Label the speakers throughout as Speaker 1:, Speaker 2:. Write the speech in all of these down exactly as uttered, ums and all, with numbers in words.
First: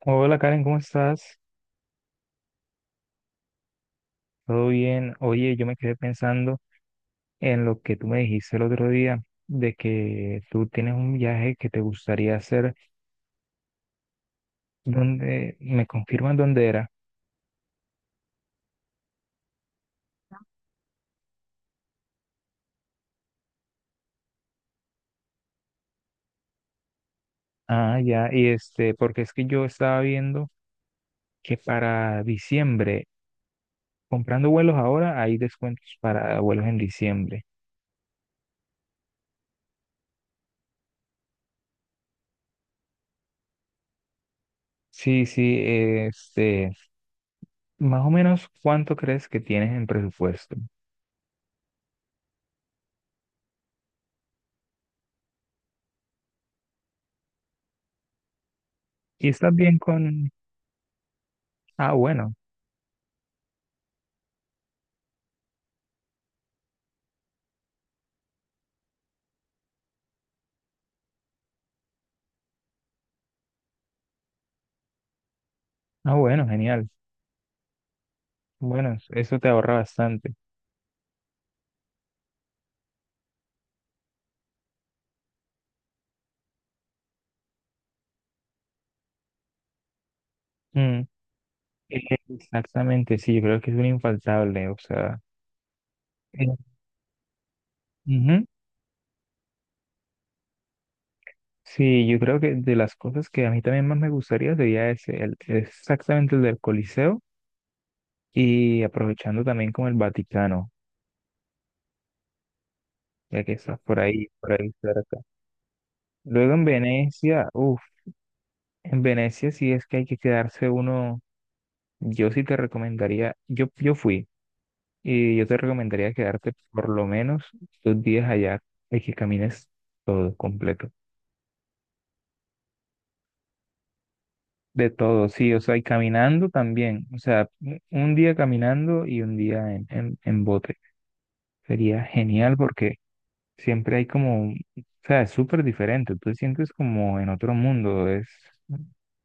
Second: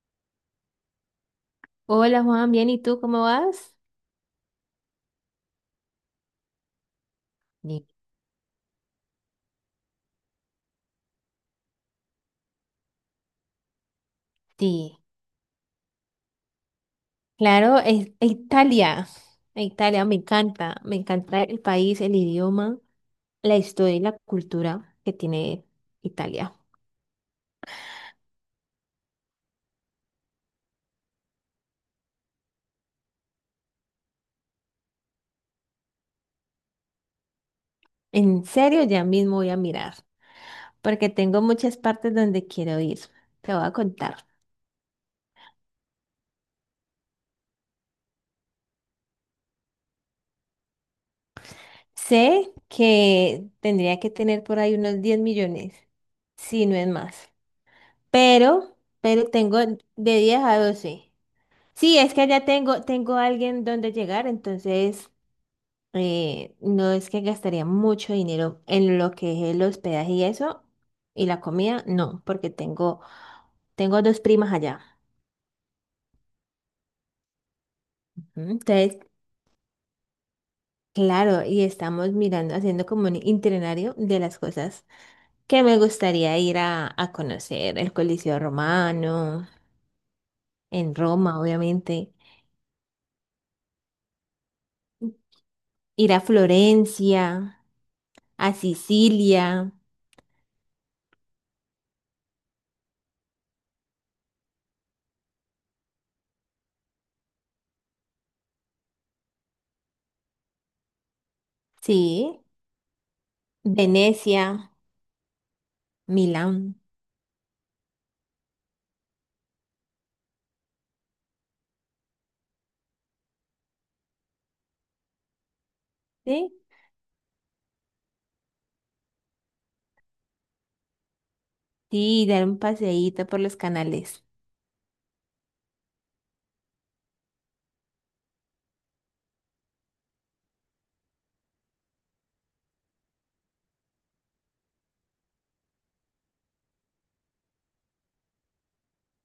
Speaker 1: Hola Karen, ¿cómo estás?
Speaker 2: Hola Juan, bien, ¿y tú cómo vas?
Speaker 1: ¿Todo bien? Oye, yo me quedé pensando en lo
Speaker 2: Ni-
Speaker 1: que tú me dijiste el otro día, de que tú tienes un viaje que te gustaría hacer,
Speaker 2: Sí.
Speaker 1: donde me confirman dónde era.
Speaker 2: Claro, es e Italia. E Italia me encanta, me encanta el país, el idioma, la historia y la cultura que tiene Italia.
Speaker 1: Ah, ya, y este, porque es que yo estaba viendo que para diciembre, comprando vuelos ahora, hay descuentos para vuelos en diciembre.
Speaker 2: ¿En serio? Ya mismo voy a mirar, porque tengo muchas partes donde quiero ir. Te voy a contar.
Speaker 1: Sí, sí, este, más o menos, ¿cuánto crees que tienes en presupuesto?
Speaker 2: Sé que tendría que tener por ahí unos diez millones, si no es más, pero, pero
Speaker 1: ¿Y estás
Speaker 2: tengo
Speaker 1: bien
Speaker 2: de
Speaker 1: con...
Speaker 2: diez a doce.
Speaker 1: Ah,
Speaker 2: Sí, es que
Speaker 1: bueno,
Speaker 2: allá tengo, tengo alguien donde llegar, entonces eh, no es que gastaría mucho dinero en lo que es el hospedaje y eso, y la comida, no, porque tengo, tengo dos primas allá.
Speaker 1: ah, bueno, genial.
Speaker 2: Ujú.
Speaker 1: Bueno,
Speaker 2: Entonces,
Speaker 1: eso te ahorra bastante.
Speaker 2: claro, y estamos mirando, haciendo como un itinerario de las cosas que me gustaría ir a, a conocer, el Coliseo Romano, en
Speaker 1: Mm,
Speaker 2: Roma,
Speaker 1: eh,
Speaker 2: obviamente,
Speaker 1: exactamente, sí, yo creo que es un infaltable, o sea,
Speaker 2: ir a
Speaker 1: eh,
Speaker 2: Florencia,
Speaker 1: ujú.
Speaker 2: a Sicilia,
Speaker 1: Sí, yo creo que de las cosas que a mí también más me gustaría sería ese, el, exactamente el del Coliseo y aprovechando también con el Vaticano,
Speaker 2: sí,
Speaker 1: ya que estás por ahí, por ahí
Speaker 2: Venecia.
Speaker 1: cerca. Luego en
Speaker 2: Milán.
Speaker 1: Venecia, uff, en Venecia sí es que hay que quedarse uno, yo sí te recomendaría, yo, yo fui. Y yo te recomendaría
Speaker 2: ¿Sí?
Speaker 1: quedarte por lo menos dos días allá y que camines todo completo.
Speaker 2: Sí, dar un paseíto por los canales.
Speaker 1: De todo, sí, o sea, y caminando también. O sea, un un día caminando y un día en, en, en bote. Sería genial porque siempre hay como, o sea, es súper diferente. Tú te sientes como en otro mundo. Es,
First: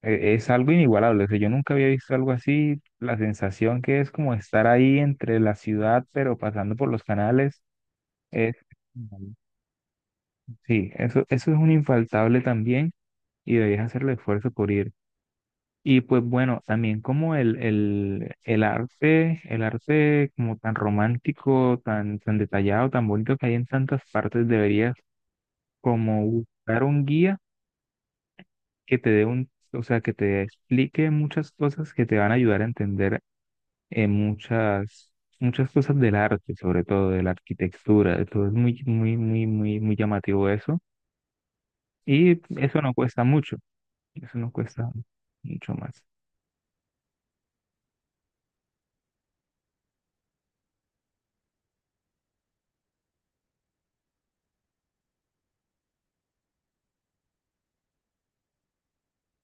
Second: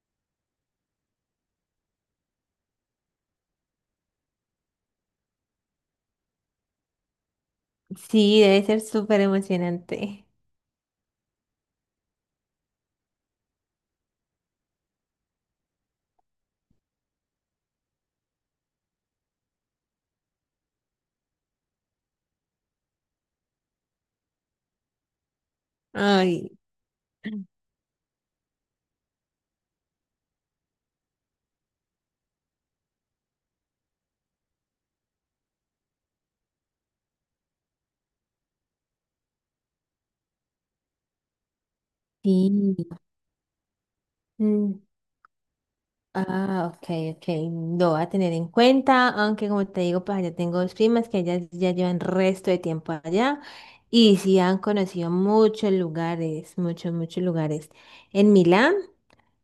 Speaker 1: e- es algo inigualable. O sea, yo nunca había visto algo así. La sensación que es como estar ahí entre la ciudad, pero pasando por los canales,
Speaker 2: Sí,
Speaker 1: es...
Speaker 2: debe ser súper emocionante.
Speaker 1: Sí, eso, eso es un infaltable también y debes hacer el esfuerzo por ir. Y pues bueno, también como el, el, el arte, el arte como tan romántico, tan, tan detallado, tan bonito que hay en tantas partes, deberías como
Speaker 2: Ay,
Speaker 1: buscar un guía que te dé un, o sea, que te explique muchas cosas que te van a ayudar a entender eh, muchas, muchas cosas del arte, sobre todo de la arquitectura. Entonces es muy, muy, muy, muy, muy llamativo eso. Y
Speaker 2: sí.
Speaker 1: eso no cuesta mucho. Eso no
Speaker 2: Mm.
Speaker 1: cuesta mucho más.
Speaker 2: Ah, ok, ok. Lo voy a tener en cuenta, aunque como te digo, pues allá tengo dos primas que ellas ya llevan resto de tiempo allá y sí han conocido muchos lugares, muchos, muchos lugares. En Milán,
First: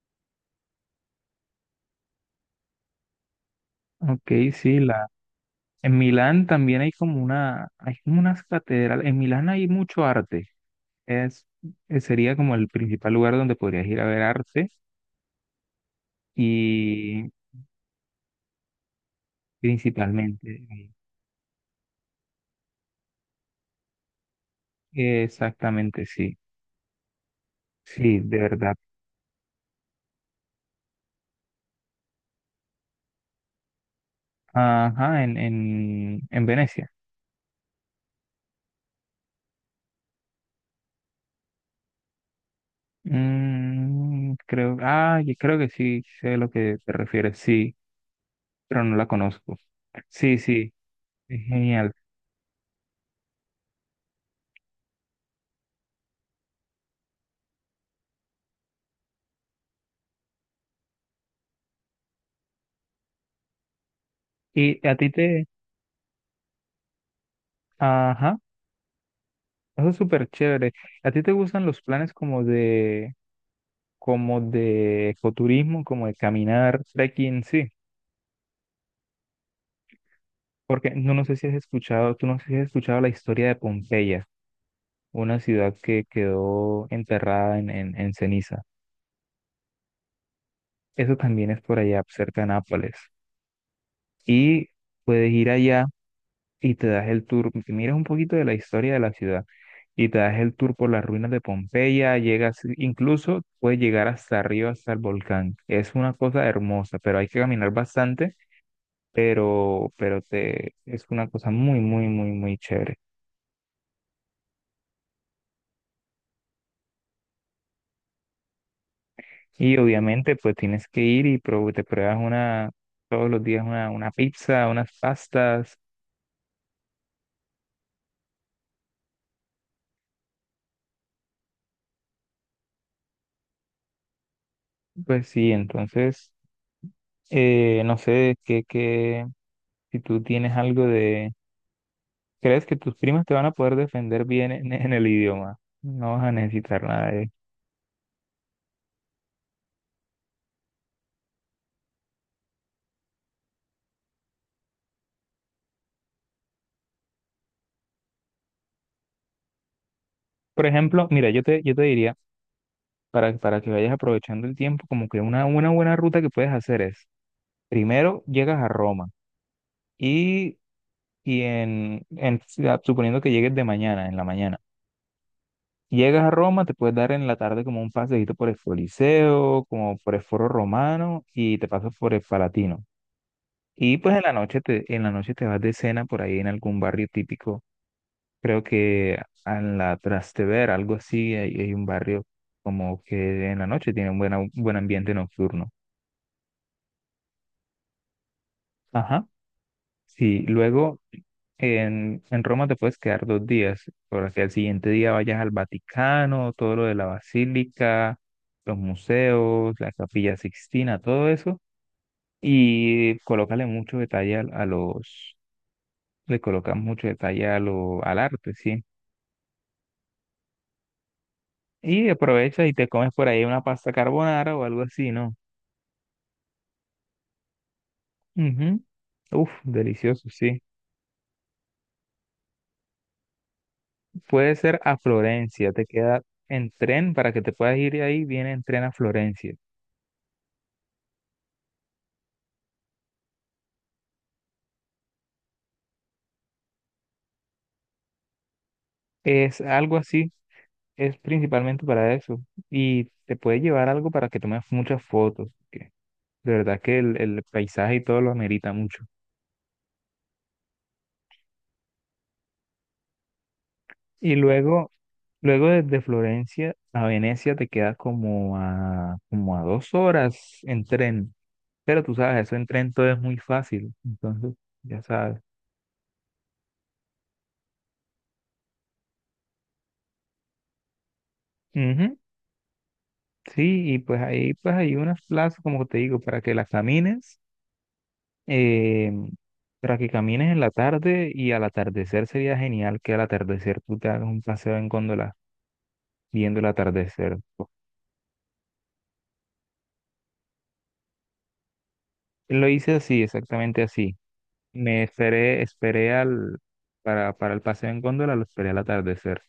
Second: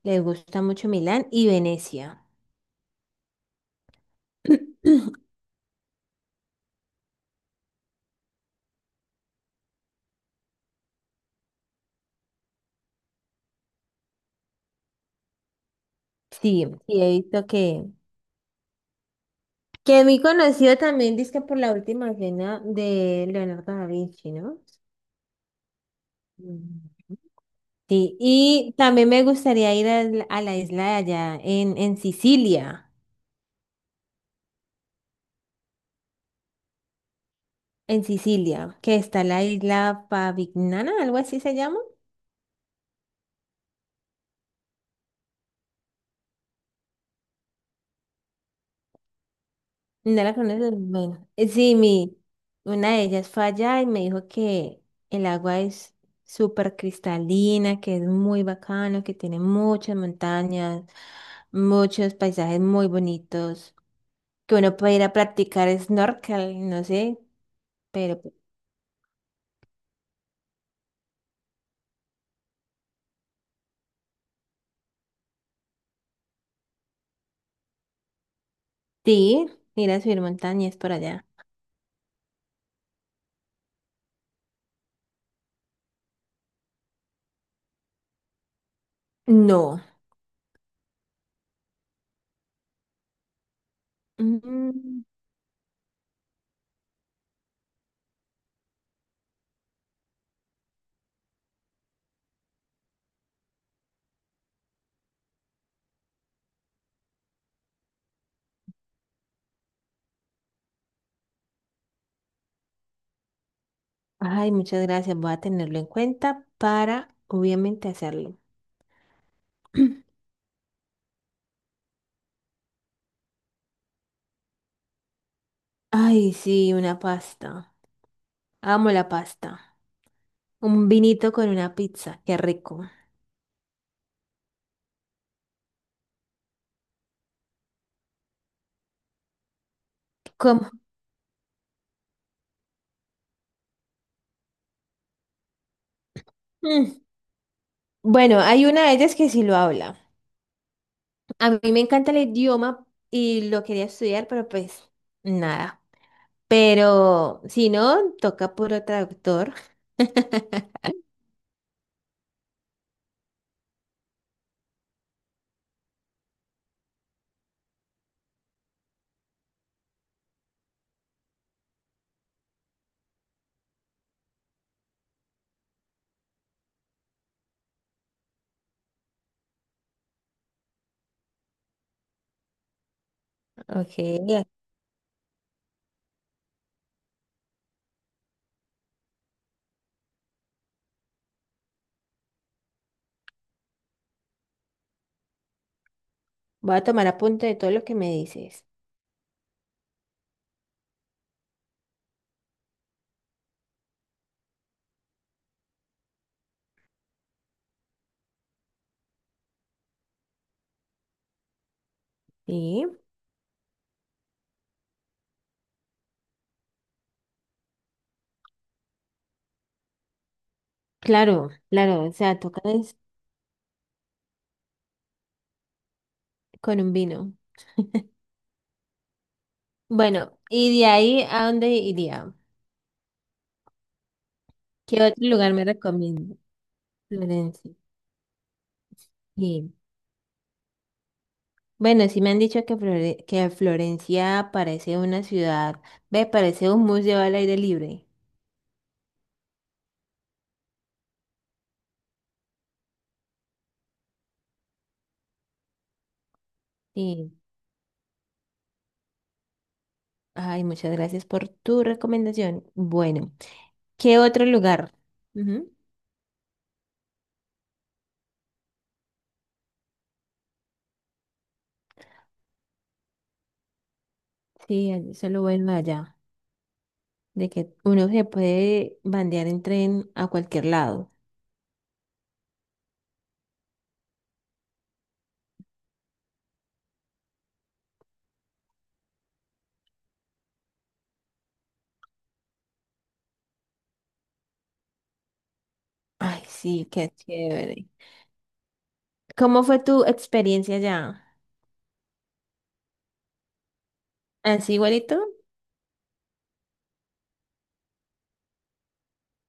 Speaker 2: les gusta mucho Milán y Venecia.
Speaker 1: Ok, sí, la, en Milán también hay como una, hay como unas catedrales. En Milán hay mucho arte. Es, eh, sería como el principal lugar donde podrías ir a ver arte
Speaker 2: Sí, sí, he
Speaker 1: y
Speaker 2: visto que... Que es muy
Speaker 1: principalmente
Speaker 2: conocido
Speaker 1: ahí.
Speaker 2: también, dice por la última cena de Leonardo da Vinci, ¿no?
Speaker 1: Exactamente, sí.
Speaker 2: Mm. Sí,
Speaker 1: Sí, de
Speaker 2: y
Speaker 1: verdad.
Speaker 2: también me gustaría ir al- a la isla de allá, en, en Sicilia,
Speaker 1: Ajá, en, en, en Venecia.
Speaker 2: en Sicilia, que está la isla Pavignana, algo así se llama.
Speaker 1: Mm, creo, ah, yo creo que sí, sé a lo que te refieres, sí, pero no la conozco.
Speaker 2: No la
Speaker 1: Sí,
Speaker 2: conoces,
Speaker 1: sí,
Speaker 2: bueno.
Speaker 1: es
Speaker 2: Eh, Sí,
Speaker 1: genial.
Speaker 2: mi, una de ellas fue allá y me dijo que el agua es súper cristalina, que es muy bacano, que tiene muchas montañas, muchos paisajes muy bonitos, que uno
Speaker 1: ¿Y a
Speaker 2: puede ir
Speaker 1: ti
Speaker 2: a
Speaker 1: te,
Speaker 2: practicar snorkel, no sé, pero pues,
Speaker 1: ajá, eso es súper chévere. ¿A ti te gustan los planes como de, como de ecoturismo, como de caminar, trekking? Sí,
Speaker 2: sí, ir a subir montañas
Speaker 1: porque
Speaker 2: por
Speaker 1: no, no
Speaker 2: allá.
Speaker 1: sé si has escuchado, tú no sé si has escuchado la historia de Pompeya, una ciudad que quedó enterrada en, en, en ceniza.
Speaker 2: No.
Speaker 1: Eso también es por allá, cerca de Nápoles. Y
Speaker 2: Mm.
Speaker 1: puedes ir allá y te das el tour, que miras un poquito de la historia de la ciudad y te das el tour por las ruinas de Pompeya, llegas, incluso puedes llegar hasta arriba, hasta el volcán. Es una cosa hermosa, pero hay que caminar bastante, pero, pero te, es una cosa muy, muy, muy, muy chévere.
Speaker 2: Ay, muchas gracias, voy a tenerlo en cuenta para obviamente hacerlo.
Speaker 1: Y obviamente, pues tienes que ir y pro- te pruebas una, todos los días una, una pizza, unas pastas,
Speaker 2: Ay, sí, una pasta. Amo la pasta. Un vinito con una pizza, qué rico.
Speaker 1: pues sí, entonces, eh, no sé, qué, qué, si tú tienes
Speaker 2: ¿Cómo?
Speaker 1: algo de ¿Crees que tus primas te van a poder defender bien en, en el idioma? No vas a necesitar
Speaker 2: Mm.
Speaker 1: nada de...
Speaker 2: Bueno, hay una de ellas que sí lo habla. A mí me encanta el idioma y lo quería estudiar, pero pues nada. Pero si no, toca puro traductor.
Speaker 1: Por ejemplo, mira, yo te, yo te diría, para, para que vayas aprovechando el tiempo, como que una, una buena ruta que puedes hacer es, primero llegas a Roma y, y en, en- ah, suponiendo que llegues de mañana, en la mañana, llegas a Roma, te puedes dar en la tarde como un paseíto por el Coliseo, como por el Foro Romano y te pasas por el Palatino.
Speaker 2: Ok,
Speaker 1: Y pues en la noche te, en la noche te vas de cena por ahí en algún barrio típico. Creo que en la Trastevere, algo así, hay, hay un barrio como que en la noche tiene un, buena- un buen ambiente nocturno.
Speaker 2: voy a tomar apunte de todo lo que me dices.
Speaker 1: Ajá. Sí, luego en, en Roma te puedes quedar dos días, para que al siguiente día vayas al Vaticano, todo lo de la Basílica, los museos, la Capilla Sixtina, todo eso.
Speaker 2: Sí,
Speaker 1: Y colócale mucho detalle a, a los, le colocas mucho detalle a lo, al arte, sí.
Speaker 2: claro, claro,
Speaker 1: Y
Speaker 2: o sea, toca
Speaker 1: aprovechas y te
Speaker 2: es
Speaker 1: comes por ahí una pasta carbonara o algo así, ¿no?
Speaker 2: con un vino.
Speaker 1: Ujú. Uf, delicioso,
Speaker 2: Bueno,
Speaker 1: sí.
Speaker 2: ¿y de ahí a dónde iría?
Speaker 1: Puede ser a
Speaker 2: ¿Qué otro lugar me
Speaker 1: Florencia, te queda
Speaker 2: recomienda?
Speaker 1: en tren para que te
Speaker 2: Florencia.
Speaker 1: puedas ir de ahí, viene en tren a Florencia.
Speaker 2: Sí. Bueno, sí me han dicho que, Flore- que Florencia parece una ciudad, ve, parece un museo al aire libre.
Speaker 1: Es algo así, es principalmente para eso. Y te puede llevar algo para que tomes muchas fotos, que de verdad que el,
Speaker 2: Sí.
Speaker 1: el paisaje y todo lo amerita mucho.
Speaker 2: Ay, muchas gracias por tu recomendación. Bueno, ¿qué
Speaker 1: Y
Speaker 2: otro
Speaker 1: luego,
Speaker 2: lugar?
Speaker 1: luego
Speaker 2: Ujú.
Speaker 1: desde Florencia a Venecia te queda como a, como a dos horas en tren. Pero tú sabes, eso en tren todo es muy fácil, entonces
Speaker 2: Sí,
Speaker 1: ya
Speaker 2: allí- eso es lo
Speaker 1: sabes.
Speaker 2: bueno de allá, de que uno se puede bandear en tren a cualquier lado.
Speaker 1: Ujú. Sí, y pues ahí pues hay unas plazas, como te digo, para que las camines, eh, para que camines en la tarde y al atardecer sería genial que al atardecer tú te hagas un paseo en góndola
Speaker 2: Ay,
Speaker 1: viendo el
Speaker 2: sí, qué
Speaker 1: atardecer.
Speaker 2: chévere. ¿Cómo fue tu experiencia allá?
Speaker 1: Lo hice así, exactamente así.
Speaker 2: ¿Así
Speaker 1: Me
Speaker 2: igualito?
Speaker 1: esperé, esperé al, para, para el paseo en góndola, lo esperé al atardecer.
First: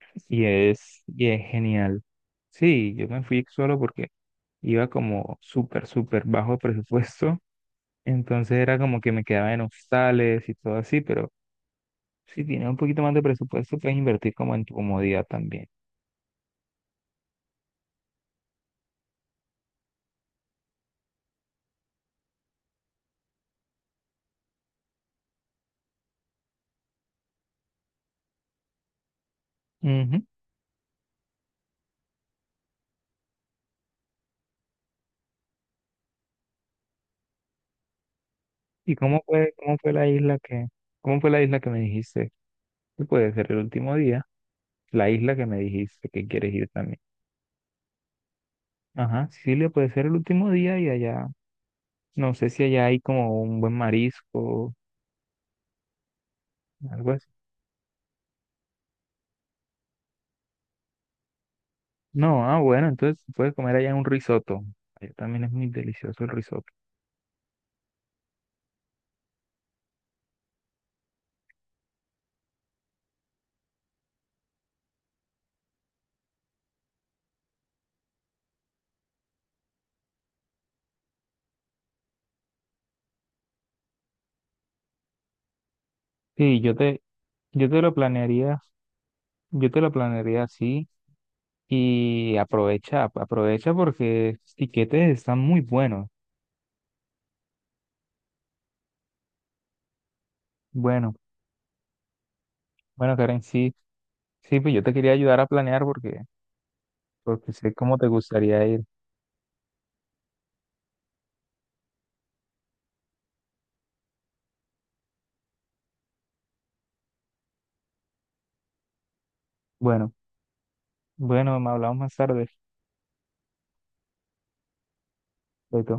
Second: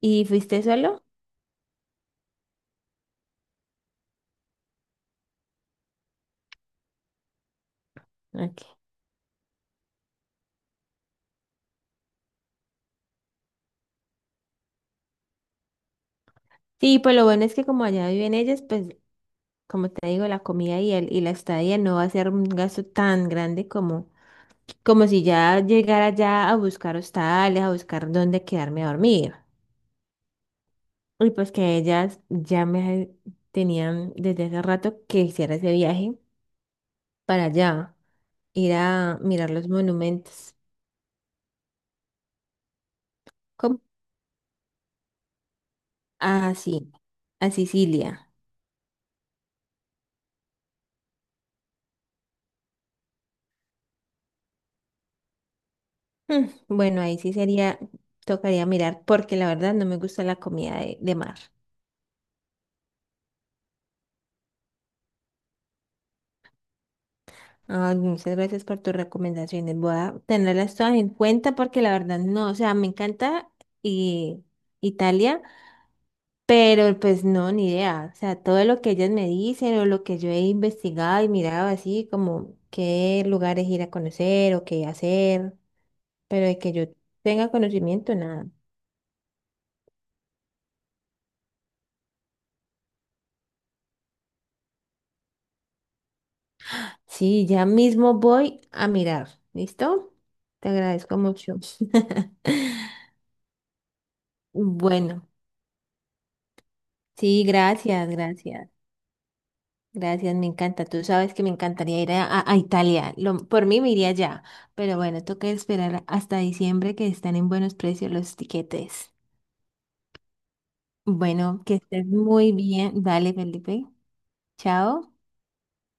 Speaker 2: ¿Y
Speaker 1: Y
Speaker 2: fuiste
Speaker 1: es,
Speaker 2: solo?
Speaker 1: y es genial. Sí, yo me fui solo porque iba como súper, súper bajo presupuesto. Entonces era
Speaker 2: Ok.
Speaker 1: como que me quedaba en hostales y todo así, pero si tienes un poquito más de presupuesto, puedes invertir como en tu comodidad también.
Speaker 2: Sí, pues lo bueno es que como allá viven ellas, pues como te digo, la comida y, el, y la estadía no va a ser un gasto tan grande como, como si ya llegara ya a buscar hostales, a buscar dónde quedarme a dormir.
Speaker 1: Ujú.
Speaker 2: Y pues que ellas ya me tenían desde hace rato que hiciera ese viaje para allá, ir
Speaker 1: ¿Y
Speaker 2: a
Speaker 1: cómo
Speaker 2: mirar
Speaker 1: fue,
Speaker 2: los
Speaker 1: cómo fue la isla
Speaker 2: monumentos.
Speaker 1: que, cómo fue la isla que me dijiste que puede ser el
Speaker 2: ¿Cómo?
Speaker 1: último día? La isla que me dijiste que quieres
Speaker 2: Ah,
Speaker 1: ir
Speaker 2: sí,
Speaker 1: también.
Speaker 2: a Sicilia.
Speaker 1: Ajá, Sicilia puede ser el último día y allá, no sé si allá hay como un buen marisco,
Speaker 2: Mm. Bueno,
Speaker 1: algo
Speaker 2: ahí
Speaker 1: así.
Speaker 2: sí sería, tocaría mirar, porque la verdad no me gusta la comida de, de mar.
Speaker 1: No, ah, bueno, entonces puedes comer allá un risotto. Allá también es muy delicioso el risotto.
Speaker 2: Ay, muchas gracias por tus recomendaciones. Voy a tenerlas todas en cuenta porque la verdad no, o sea, me encanta y Italia, pero pues no, ni idea. O sea, todo lo que ellas me dicen o lo que yo he investigado y mirado así, como qué lugares ir a conocer o qué hacer, pero de
Speaker 1: Sí,
Speaker 2: que
Speaker 1: yo
Speaker 2: yo
Speaker 1: te,
Speaker 2: tenga
Speaker 1: yo te lo
Speaker 2: conocimiento, nada.
Speaker 1: planearía, yo te lo planearía así. Y aprovecha, ap- aprovecha porque estos tiquetes están muy buenos.
Speaker 2: Sí, ya mismo voy a mirar. ¿Listo? Te
Speaker 1: Bueno,
Speaker 2: agradezco mucho.
Speaker 1: bueno, Karen, sí, sí, pues yo te quería
Speaker 2: Bueno,
Speaker 1: ayudar a planear porque,
Speaker 2: sí,
Speaker 1: porque sé cómo te
Speaker 2: gracias,
Speaker 1: gustaría
Speaker 2: gracias.
Speaker 1: ir.
Speaker 2: Gracias, me encanta. Tú sabes que me encantaría ir a, a- a Italia. Lo- por mí me iría ya. Pero bueno, toca esperar hasta diciembre que están en buenos precios los tiquetes.
Speaker 1: Bueno, bueno,
Speaker 2: Bueno,
Speaker 1: me
Speaker 2: que
Speaker 1: hablamos
Speaker 2: estés
Speaker 1: más tarde.
Speaker 2: muy bien. Dale, Felipe. Chao.
Speaker 1: Chaito.